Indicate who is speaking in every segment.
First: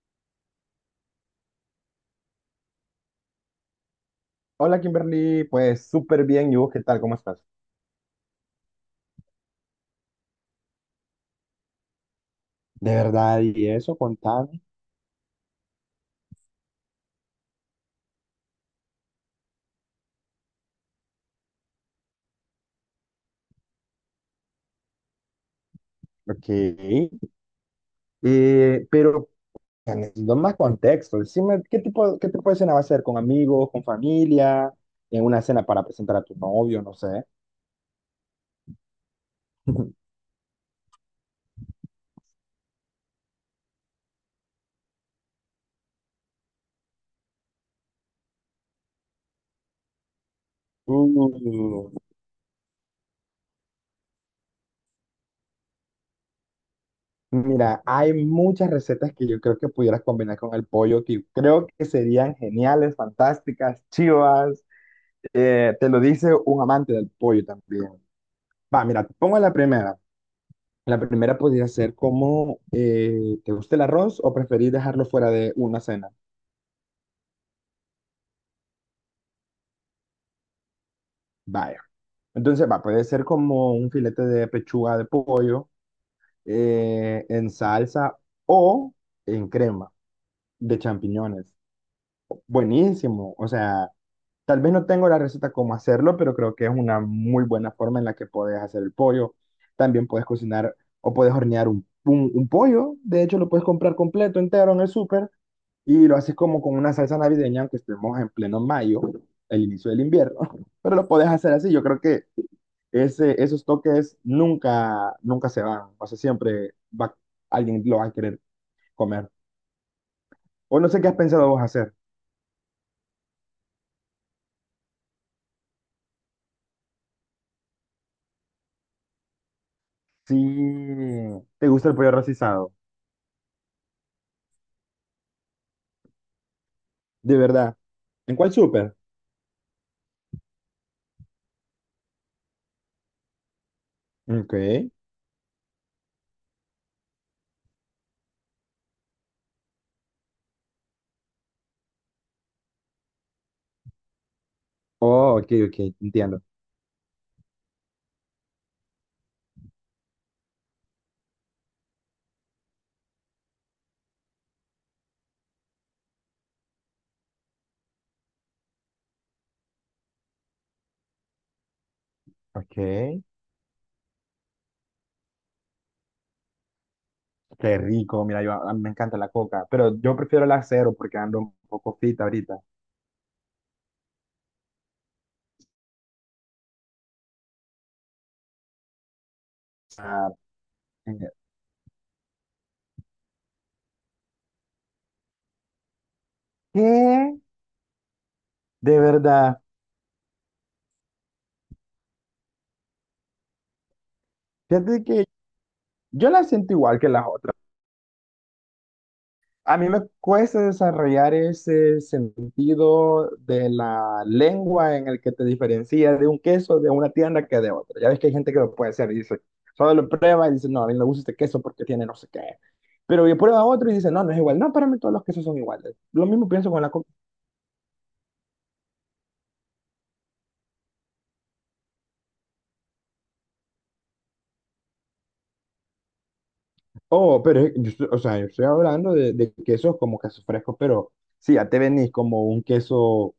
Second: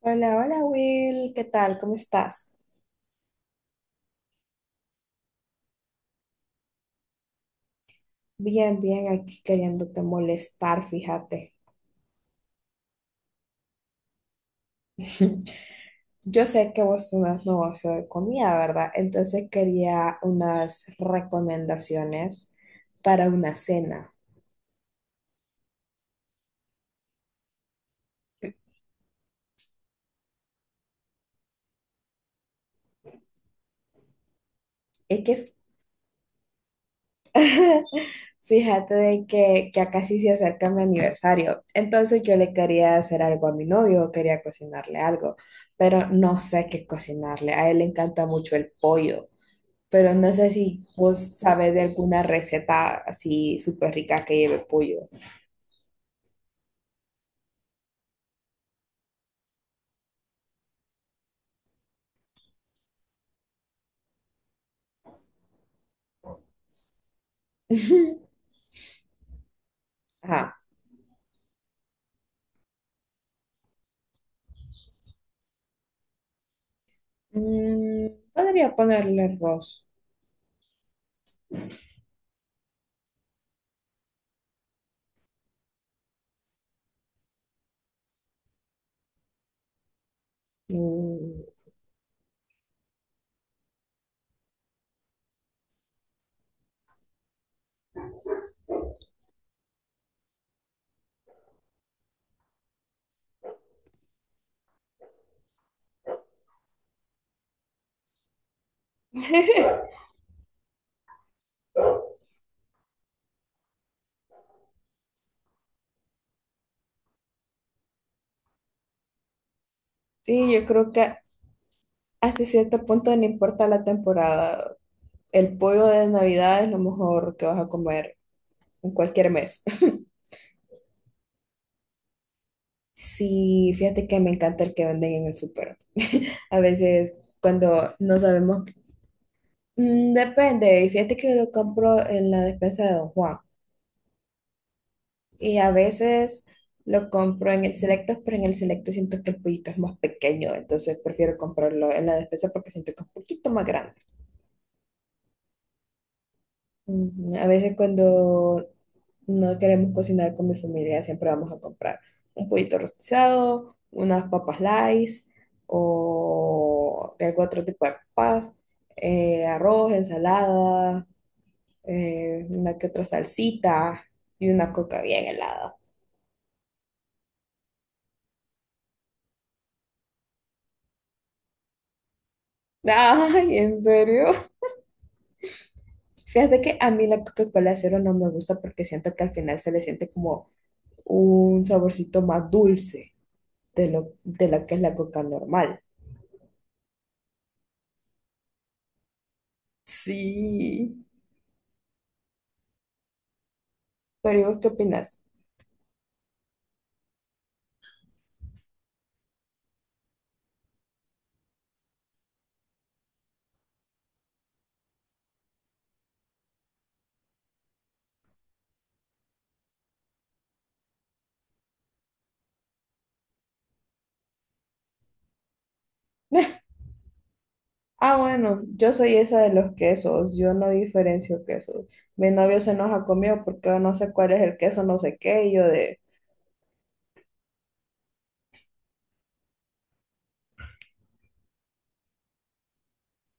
Speaker 1: Hola, hola Will, ¿qué tal? ¿Cómo estás?
Speaker 2: Hola Kimberly, pues súper bien. ¿Y vos qué tal? ¿Cómo estás?
Speaker 1: Bien, bien, aquí queriéndote molestar, fíjate.
Speaker 2: De verdad, y eso, contame.
Speaker 1: Yo sé que vos tenés negocio de comida, ¿verdad? Entonces quería unas recomendaciones para una cena.
Speaker 2: Ok. Eh, pero, Necesito más contexto. Decime, ¿qué tipo de cena va a ser? ¿Con amigos, con familia?
Speaker 1: Es
Speaker 2: ¿En una
Speaker 1: que
Speaker 2: cena para presentar a tu novio? No sé.
Speaker 1: fíjate de que ya casi se acerca mi aniversario, entonces yo le quería hacer algo a mi novio, quería cocinarle algo, pero no sé qué cocinarle. A él le encanta mucho el pollo. Pero no sé si vos sabes de
Speaker 2: uh,
Speaker 1: alguna receta así súper rica que lleve pollo.
Speaker 2: Mira, hay muchas recetas que yo creo que pudieras combinar con el pollo, que creo que serían geniales, fantásticas, chivas. Te lo dice un amante del pollo también. Va, mira, te pongo la primera.
Speaker 1: Ajá.
Speaker 2: La primera podría ser como, ¿te gusta el arroz o preferís dejarlo fuera de una cena?
Speaker 1: Mm, podría ponerle arroz.
Speaker 2: Vaya. Entonces, va, puede ser como un filete de pechuga de pollo en salsa o en crema de
Speaker 1: Mm,
Speaker 2: champiñones. Buenísimo. O sea, tal vez no tengo la receta cómo hacerlo, pero creo que es una muy buena forma en la que puedes hacer el pollo. También puedes cocinar o puedes hornear un pollo. De hecho, lo puedes comprar completo, entero en el súper y lo haces como con una salsa navideña, aunque estemos en pleno mayo, el inicio del invierno, pero lo puedes hacer así. Yo creo que esos toques nunca, nunca se van. O sea, siempre va, alguien lo va a querer comer.
Speaker 1: sí, yo
Speaker 2: O no
Speaker 1: creo
Speaker 2: sé qué
Speaker 1: que
Speaker 2: has pensado vos hacer.
Speaker 1: hasta cierto punto no importa la temporada. El pollo de Navidad es lo mejor que vas a comer en cualquier mes.
Speaker 2: Si te gusta el pollo rostizado,
Speaker 1: Sí, fíjate que me encanta el que venden en el súper. A veces
Speaker 2: de verdad.
Speaker 1: cuando no
Speaker 2: ¿En cuál
Speaker 1: sabemos,
Speaker 2: súper?
Speaker 1: mm, depende. Y fíjate que lo compro en la despensa de Don Juan.
Speaker 2: Ok.
Speaker 1: Y a veces lo compro en el Selecto, pero en el Selecto siento que el pollito es más pequeño, entonces prefiero comprarlo en la despensa porque siento que es un poquito más grande.
Speaker 2: Oh, ok, ok, entiendo.
Speaker 1: Ujú. A veces cuando no queremos cocinar con mi familia, siempre vamos a comprar un pollito rostizado, unas papas Lays o de algún otro tipo de papas, arroz, ensalada,
Speaker 2: Ok,
Speaker 1: una que otra
Speaker 2: qué
Speaker 1: salsita y una coca bien helada.
Speaker 2: rico. Mira, yo a mí me encanta la coca, pero yo prefiero la cero porque ando un poco fit ahorita.
Speaker 1: Ay, ¿en serio? Fíjate que a mí la Coca-Cola cero no me gusta porque siento que al final se le siente
Speaker 2: Ah,
Speaker 1: como
Speaker 2: eh,
Speaker 1: un saborcito más dulce de de la que es la Coca normal.
Speaker 2: ¿Qué? De verdad,
Speaker 1: Sí. Pero ¿y vos qué
Speaker 2: fíjate
Speaker 1: opinas?
Speaker 2: que yo la siento igual que las otras. A mí me cuesta desarrollar ese sentido de la lengua en el que te diferencia de un queso de una tienda que de otra. Ya ves que hay gente que lo puede hacer y dice, solo lo prueba y dice, no, a mí no me gusta este queso porque tiene no sé qué. Pero yo prueba otro y dice, no, no es igual. No, para mí todos los quesos son iguales. Lo mismo pienso con la comida.
Speaker 1: Ah, bueno, yo soy esa de los quesos, yo no diferencio quesos. Mi novio se enoja conmigo porque yo no sé cuál es el queso, no sé qué, y yo de...
Speaker 2: Oh, pero, o sea, yo estoy hablando de, quesos como quesos frescos, pero sí, ya te venís como un queso.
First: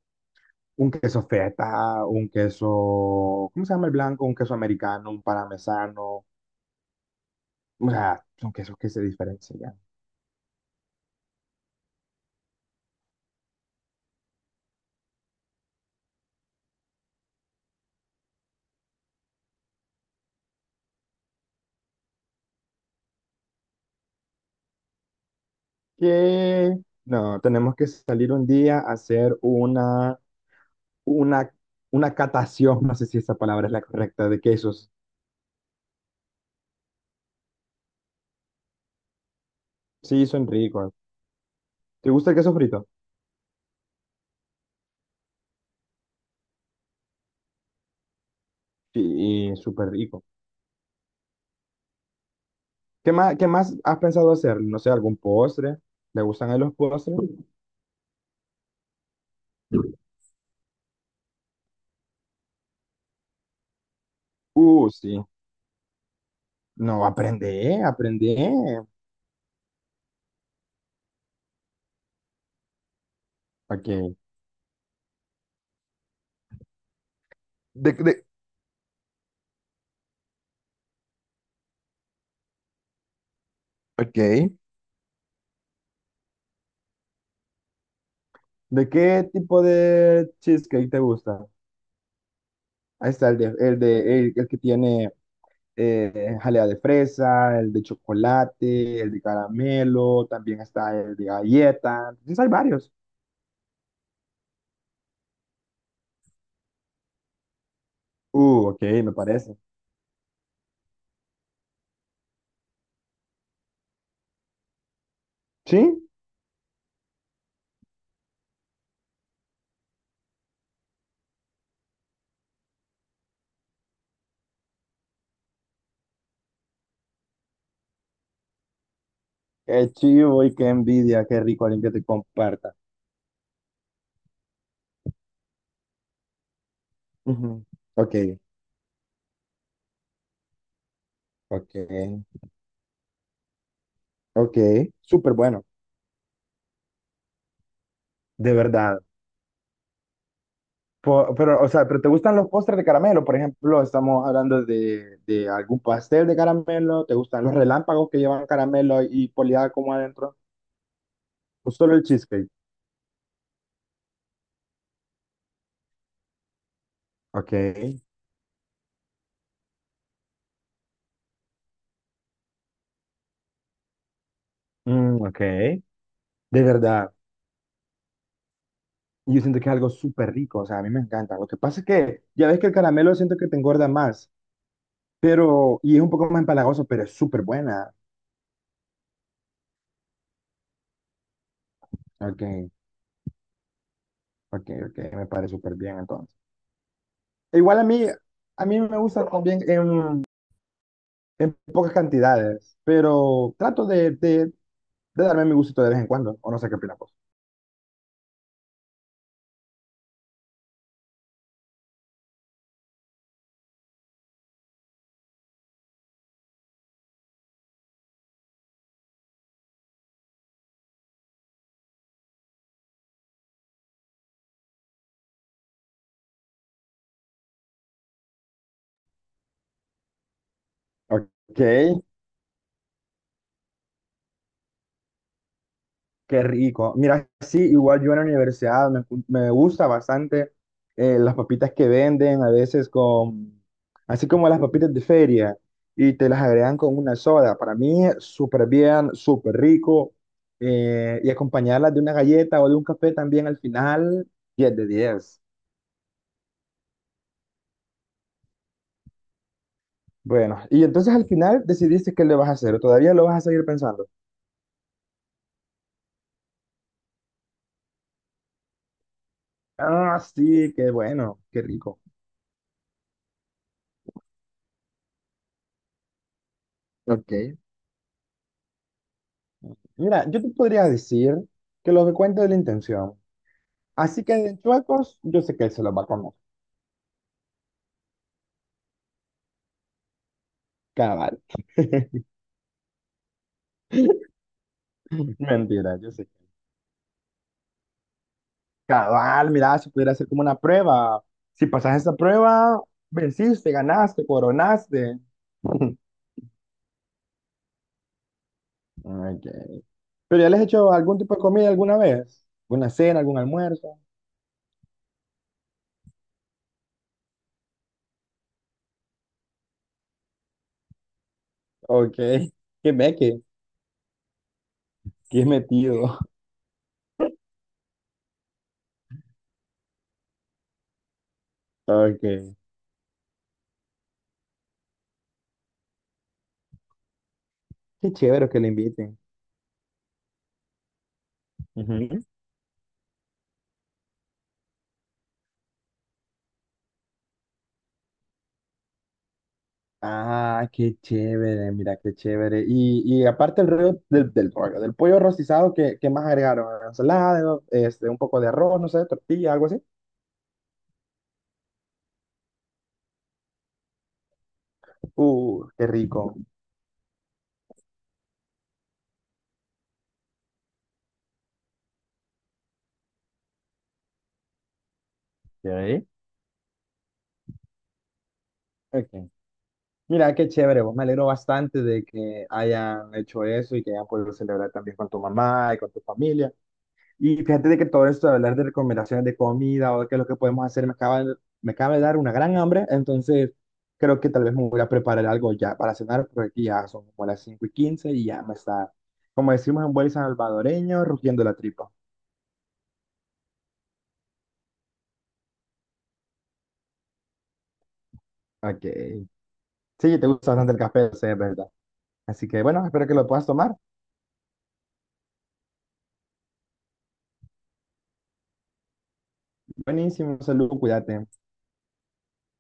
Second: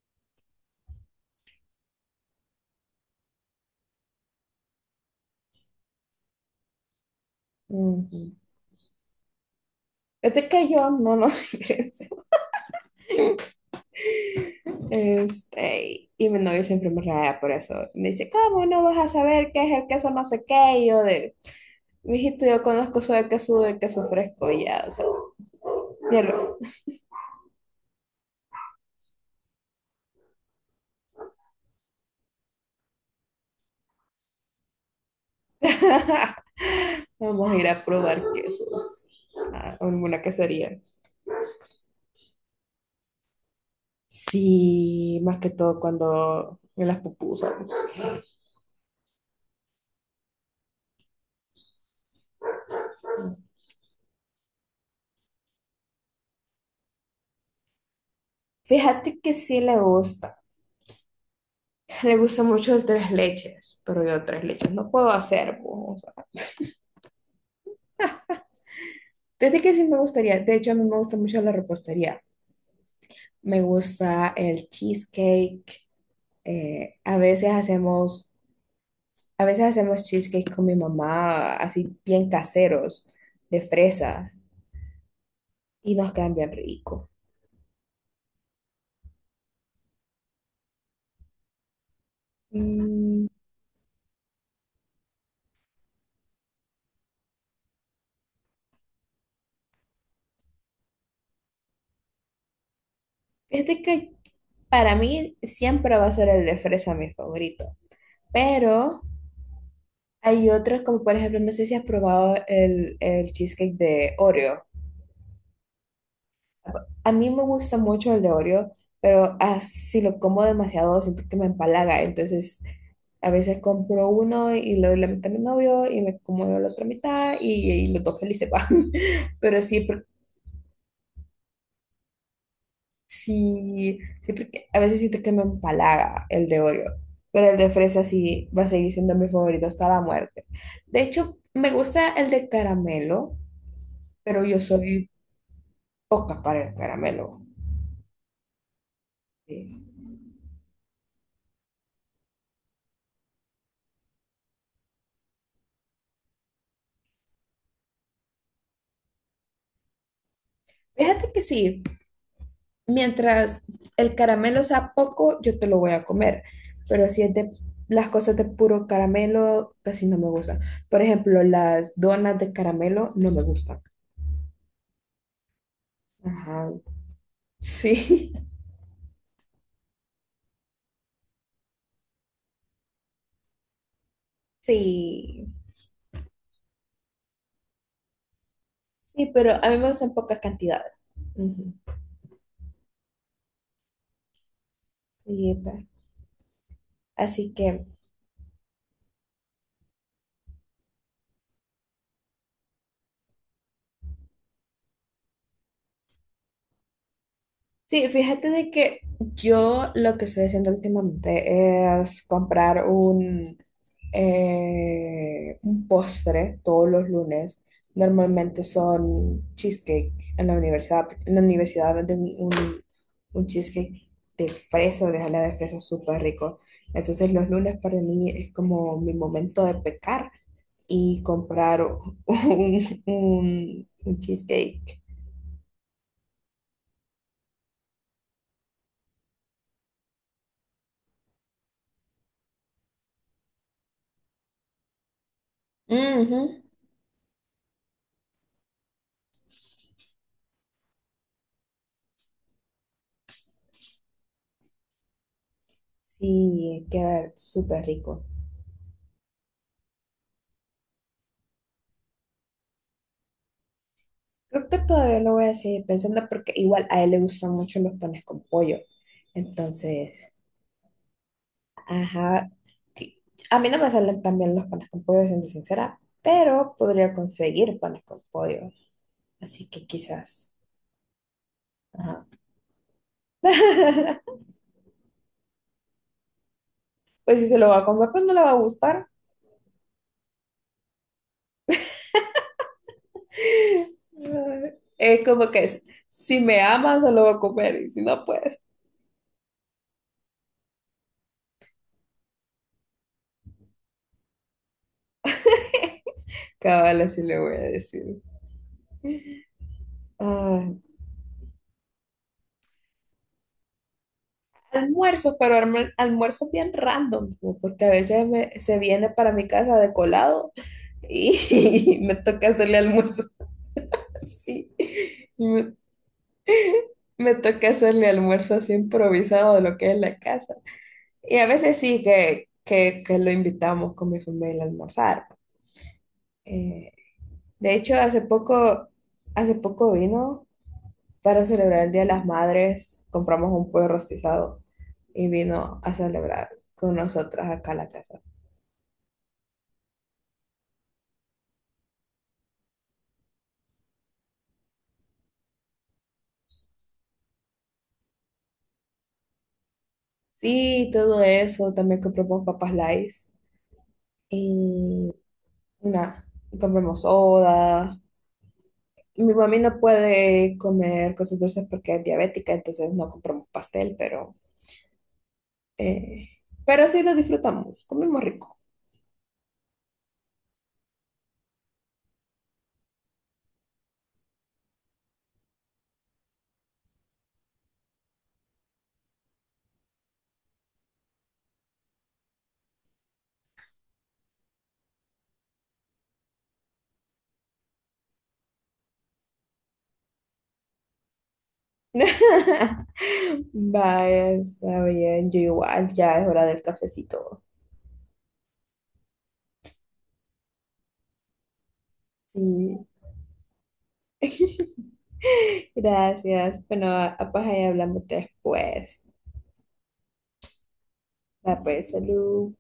Speaker 2: Un queso feta, un queso, ¿cómo se llama el blanco? Un queso americano, un parmesano, o sea,
Speaker 1: "Ujú".
Speaker 2: son quesos que se diferencian.
Speaker 1: Es que yo no nos diferencio. Este, y mi novio siempre me raya por eso. Me dice, ¿cómo no vas a saber qué es el queso no sé qué? Y yo de, mijito, yo conozco solo el queso duro, el queso fresco y ya, o sea, mierda.
Speaker 2: Que no, tenemos que salir un día a hacer una, una catación, no sé si esa palabra es la correcta, de quesos.
Speaker 1: Vamos a ir a probar quesos a alguna
Speaker 2: Sí, son
Speaker 1: quesería.
Speaker 2: ricos. ¿Te gusta el queso frito?
Speaker 1: Sí, más que todo cuando en las pupusas.
Speaker 2: Sí, súper rico. ¿Qué más has pensado hacer? No sé, algún postre. ¿Le gustan a él los postres?
Speaker 1: Fíjate que sí le gusta. Le gusta mucho el tres leches, pero yo tres leches no puedo
Speaker 2: Sí.
Speaker 1: hacer. Po, o sea.
Speaker 2: No, aprende, aprende.
Speaker 1: Fíjate que sí me gustaría. De hecho, a mí me gusta mucho la repostería. Me
Speaker 2: Ok.
Speaker 1: gusta el cheesecake. eh, a veces
Speaker 2: ¿De
Speaker 1: hacemos, a veces hacemos cheesecake con mi mamá, así bien caseros, de fresa,
Speaker 2: Ok.
Speaker 1: y nos quedan bien rico.
Speaker 2: ¿De qué tipo de cheesecake te gusta? Ahí
Speaker 1: Mm,
Speaker 2: está el que tiene jalea de fresa, el de chocolate, el de caramelo, también está el de galleta. Entonces hay varios.
Speaker 1: fíjate que para mí siempre va a ser el de fresa mi favorito,
Speaker 2: Ok,
Speaker 1: pero
Speaker 2: me parece.
Speaker 1: hay otros como por ejemplo, no sé si has probado el cheesecake de Oreo.
Speaker 2: ¿Sí?
Speaker 1: A mí me gusta mucho el de Oreo, pero así si lo como demasiado siento que me empalaga, entonces... A veces compro uno y le doy la mitad a mi novio y me como yo la otra mitad y los dos felices van. Pero sí,
Speaker 2: Qué chivo y qué envidia, qué rico alguien que te comparta.
Speaker 1: sí, sí, porque a veces siento que me empalaga el de Oreo. Pero el
Speaker 2: Ujú.
Speaker 1: de fresa
Speaker 2: Ok,
Speaker 1: sí va a seguir siendo mi favorito hasta la muerte. De hecho, me
Speaker 2: ok,
Speaker 1: gusta el de caramelo, pero
Speaker 2: ok.
Speaker 1: yo soy
Speaker 2: Súper bueno,
Speaker 1: poca para el caramelo.
Speaker 2: de verdad.
Speaker 1: Sí.
Speaker 2: Pero, o sea, pero ¿te gustan los postres de caramelo? Por ejemplo, estamos hablando de, algún pastel de caramelo. ¿Te gustan los relámpagos que llevan caramelo y poleada como adentro?
Speaker 1: Fíjate que
Speaker 2: ¿O
Speaker 1: sí.
Speaker 2: solo el cheesecake?
Speaker 1: Mientras el caramelo sea poco, yo te lo voy a comer. Pero si es de
Speaker 2: Ok.
Speaker 1: las cosas de puro caramelo, casi no me gustan. Por ejemplo, las donas de caramelo no me gustan.
Speaker 2: Mm, ok. De
Speaker 1: Ajá.
Speaker 2: verdad.
Speaker 1: Sí.
Speaker 2: Yo siento que es algo súper rico. O sea, a mí me encanta. Lo que pasa es que ya ves que el caramelo siento que te engorda más.
Speaker 1: Sí.
Speaker 2: Pero, y es un poco más empalagoso, pero es súper buena.
Speaker 1: Sí, pero a mí me gustan pocas cantidades. Ujú.
Speaker 2: Ok, ok, ok. Me parece
Speaker 1: Sí, pa.
Speaker 2: súper bien entonces.
Speaker 1: Así
Speaker 2: Igual
Speaker 1: que
Speaker 2: a mí me gusta también, en pocas cantidades, pero trato de darme mi gustito de vez en cuando, o no sé qué opinas vos.
Speaker 1: sí, fíjate de que yo lo que estoy haciendo últimamente es comprar un postre todos los lunes. Normalmente son cheesecake en la universidad. En la universidad venden un cheesecake de fresa, de jalea de fresa súper rico. Entonces los lunes para mí es como mi momento de pecar y
Speaker 2: Ok,
Speaker 1: comprar un cheesecake.
Speaker 2: qué rico. Mira, sí, igual yo en la universidad me gusta bastante las papitas que venden, a veces con, así como las papitas de feria, y te las
Speaker 1: Ujú.
Speaker 2: agregan con una soda. Para mí, súper bien, súper rico. Y acompañarlas de una galleta o de un café también al final, 10 de 10.
Speaker 1: Sí, queda súper rico.
Speaker 2: Bueno, y entonces al final decidiste qué le vas a hacer, ¿o todavía lo vas a seguir pensando?
Speaker 1: Creo que todavía lo voy a seguir pensando porque igual a él le gustan mucho los panes con pollo.
Speaker 2: Ah,
Speaker 1: Entonces,
Speaker 2: sí, qué bueno, qué rico.
Speaker 1: ajá. Que- A mí no me salen tan bien los panes con pollo, siendo sincera, pero podría
Speaker 2: Ok.
Speaker 1: conseguir panes con pollo. Así que
Speaker 2: Mira, yo te
Speaker 1: quizás.
Speaker 2: podría decir que lo que
Speaker 1: Ajá.
Speaker 2: cuenta es la intención. Así que de chuecos, yo sé que él se los va a comer.
Speaker 1: Pues si se lo va a comer, pues no le va a gustar.
Speaker 2: Cabal.
Speaker 1: Es como que es,
Speaker 2: Mentira, yo sé.
Speaker 1: si
Speaker 2: Que-
Speaker 1: me ama, se lo va a comer y si no, pues
Speaker 2: Cabal, mira, si pudiera hacer como una prueba. Si pasas esa prueba, venciste, ganaste, coronaste.
Speaker 1: cabal, así le voy a decir.
Speaker 2: Ok. ¿Pero ya les he hecho algún tipo de comida alguna vez? ¿Una cena, algún almuerzo?
Speaker 1: Almuerzos, pero almuerzos bien random, como porque a veces se viene para mi casa de colado y me
Speaker 2: Ok.
Speaker 1: toca hacerle
Speaker 2: ¿Qué
Speaker 1: almuerzo
Speaker 2: ve?
Speaker 1: así.
Speaker 2: Qué
Speaker 1: Me,
Speaker 2: metido.
Speaker 1: me toca hacerle almuerzo así improvisado de lo que es la casa. Y a veces sí
Speaker 2: Ok.
Speaker 1: que lo invitamos con mi familia a almorzar. Eh, de hecho,
Speaker 2: Qué chévere que le inviten.
Speaker 1: hace poco vino para celebrar el Día de
Speaker 2: Ujú.
Speaker 1: las Madres, compramos un pollo rostizado y vino a celebrar con nosotras acá a la casa.
Speaker 2: Ah, qué chévere, mira, qué chévere. Y aparte el rollo del pollo rostizado, ¿qué más agregaron? Ensalada, este, un poco de arroz, no sé, tortilla, algo así.
Speaker 1: Sí, todo eso. También compramos papas Lays. Y
Speaker 2: Qué
Speaker 1: nada,
Speaker 2: rico.
Speaker 1: compramos soda. Mi mami no puede comer cosas dulces porque es diabética, entonces no compramos pastel,
Speaker 2: Ok.
Speaker 1: eh, pero sí lo disfrutamos. Comemos rico.
Speaker 2: Ok. Mira, qué chévere, vos me alegro bastante de que hayan hecho eso y que hayan podido celebrar también con tu mamá y con tu familia. Y fíjate de que todo esto de hablar de recomendaciones de comida o de qué es lo que podemos hacer, me acaba de dar una gran hambre, entonces creo que tal vez me voy a preparar algo ya para cenar, porque aquí ya son como las 5:15 y ya me está, como decimos en buen salvadoreño, rugiendo la tripa.
Speaker 1: Vaya, está bien. Yo igual, ya es hora del cafecito.
Speaker 2: Ok. Sí, te gusta bastante el café, sé, es verdad. Así que bueno,
Speaker 1: Sí,
Speaker 2: espero que lo puedas tomar.
Speaker 1: gracias. Bueno, pues ahí hablamos después.
Speaker 2: Buenísimo, salud, cuídate.
Speaker 1: Va, pues, salud.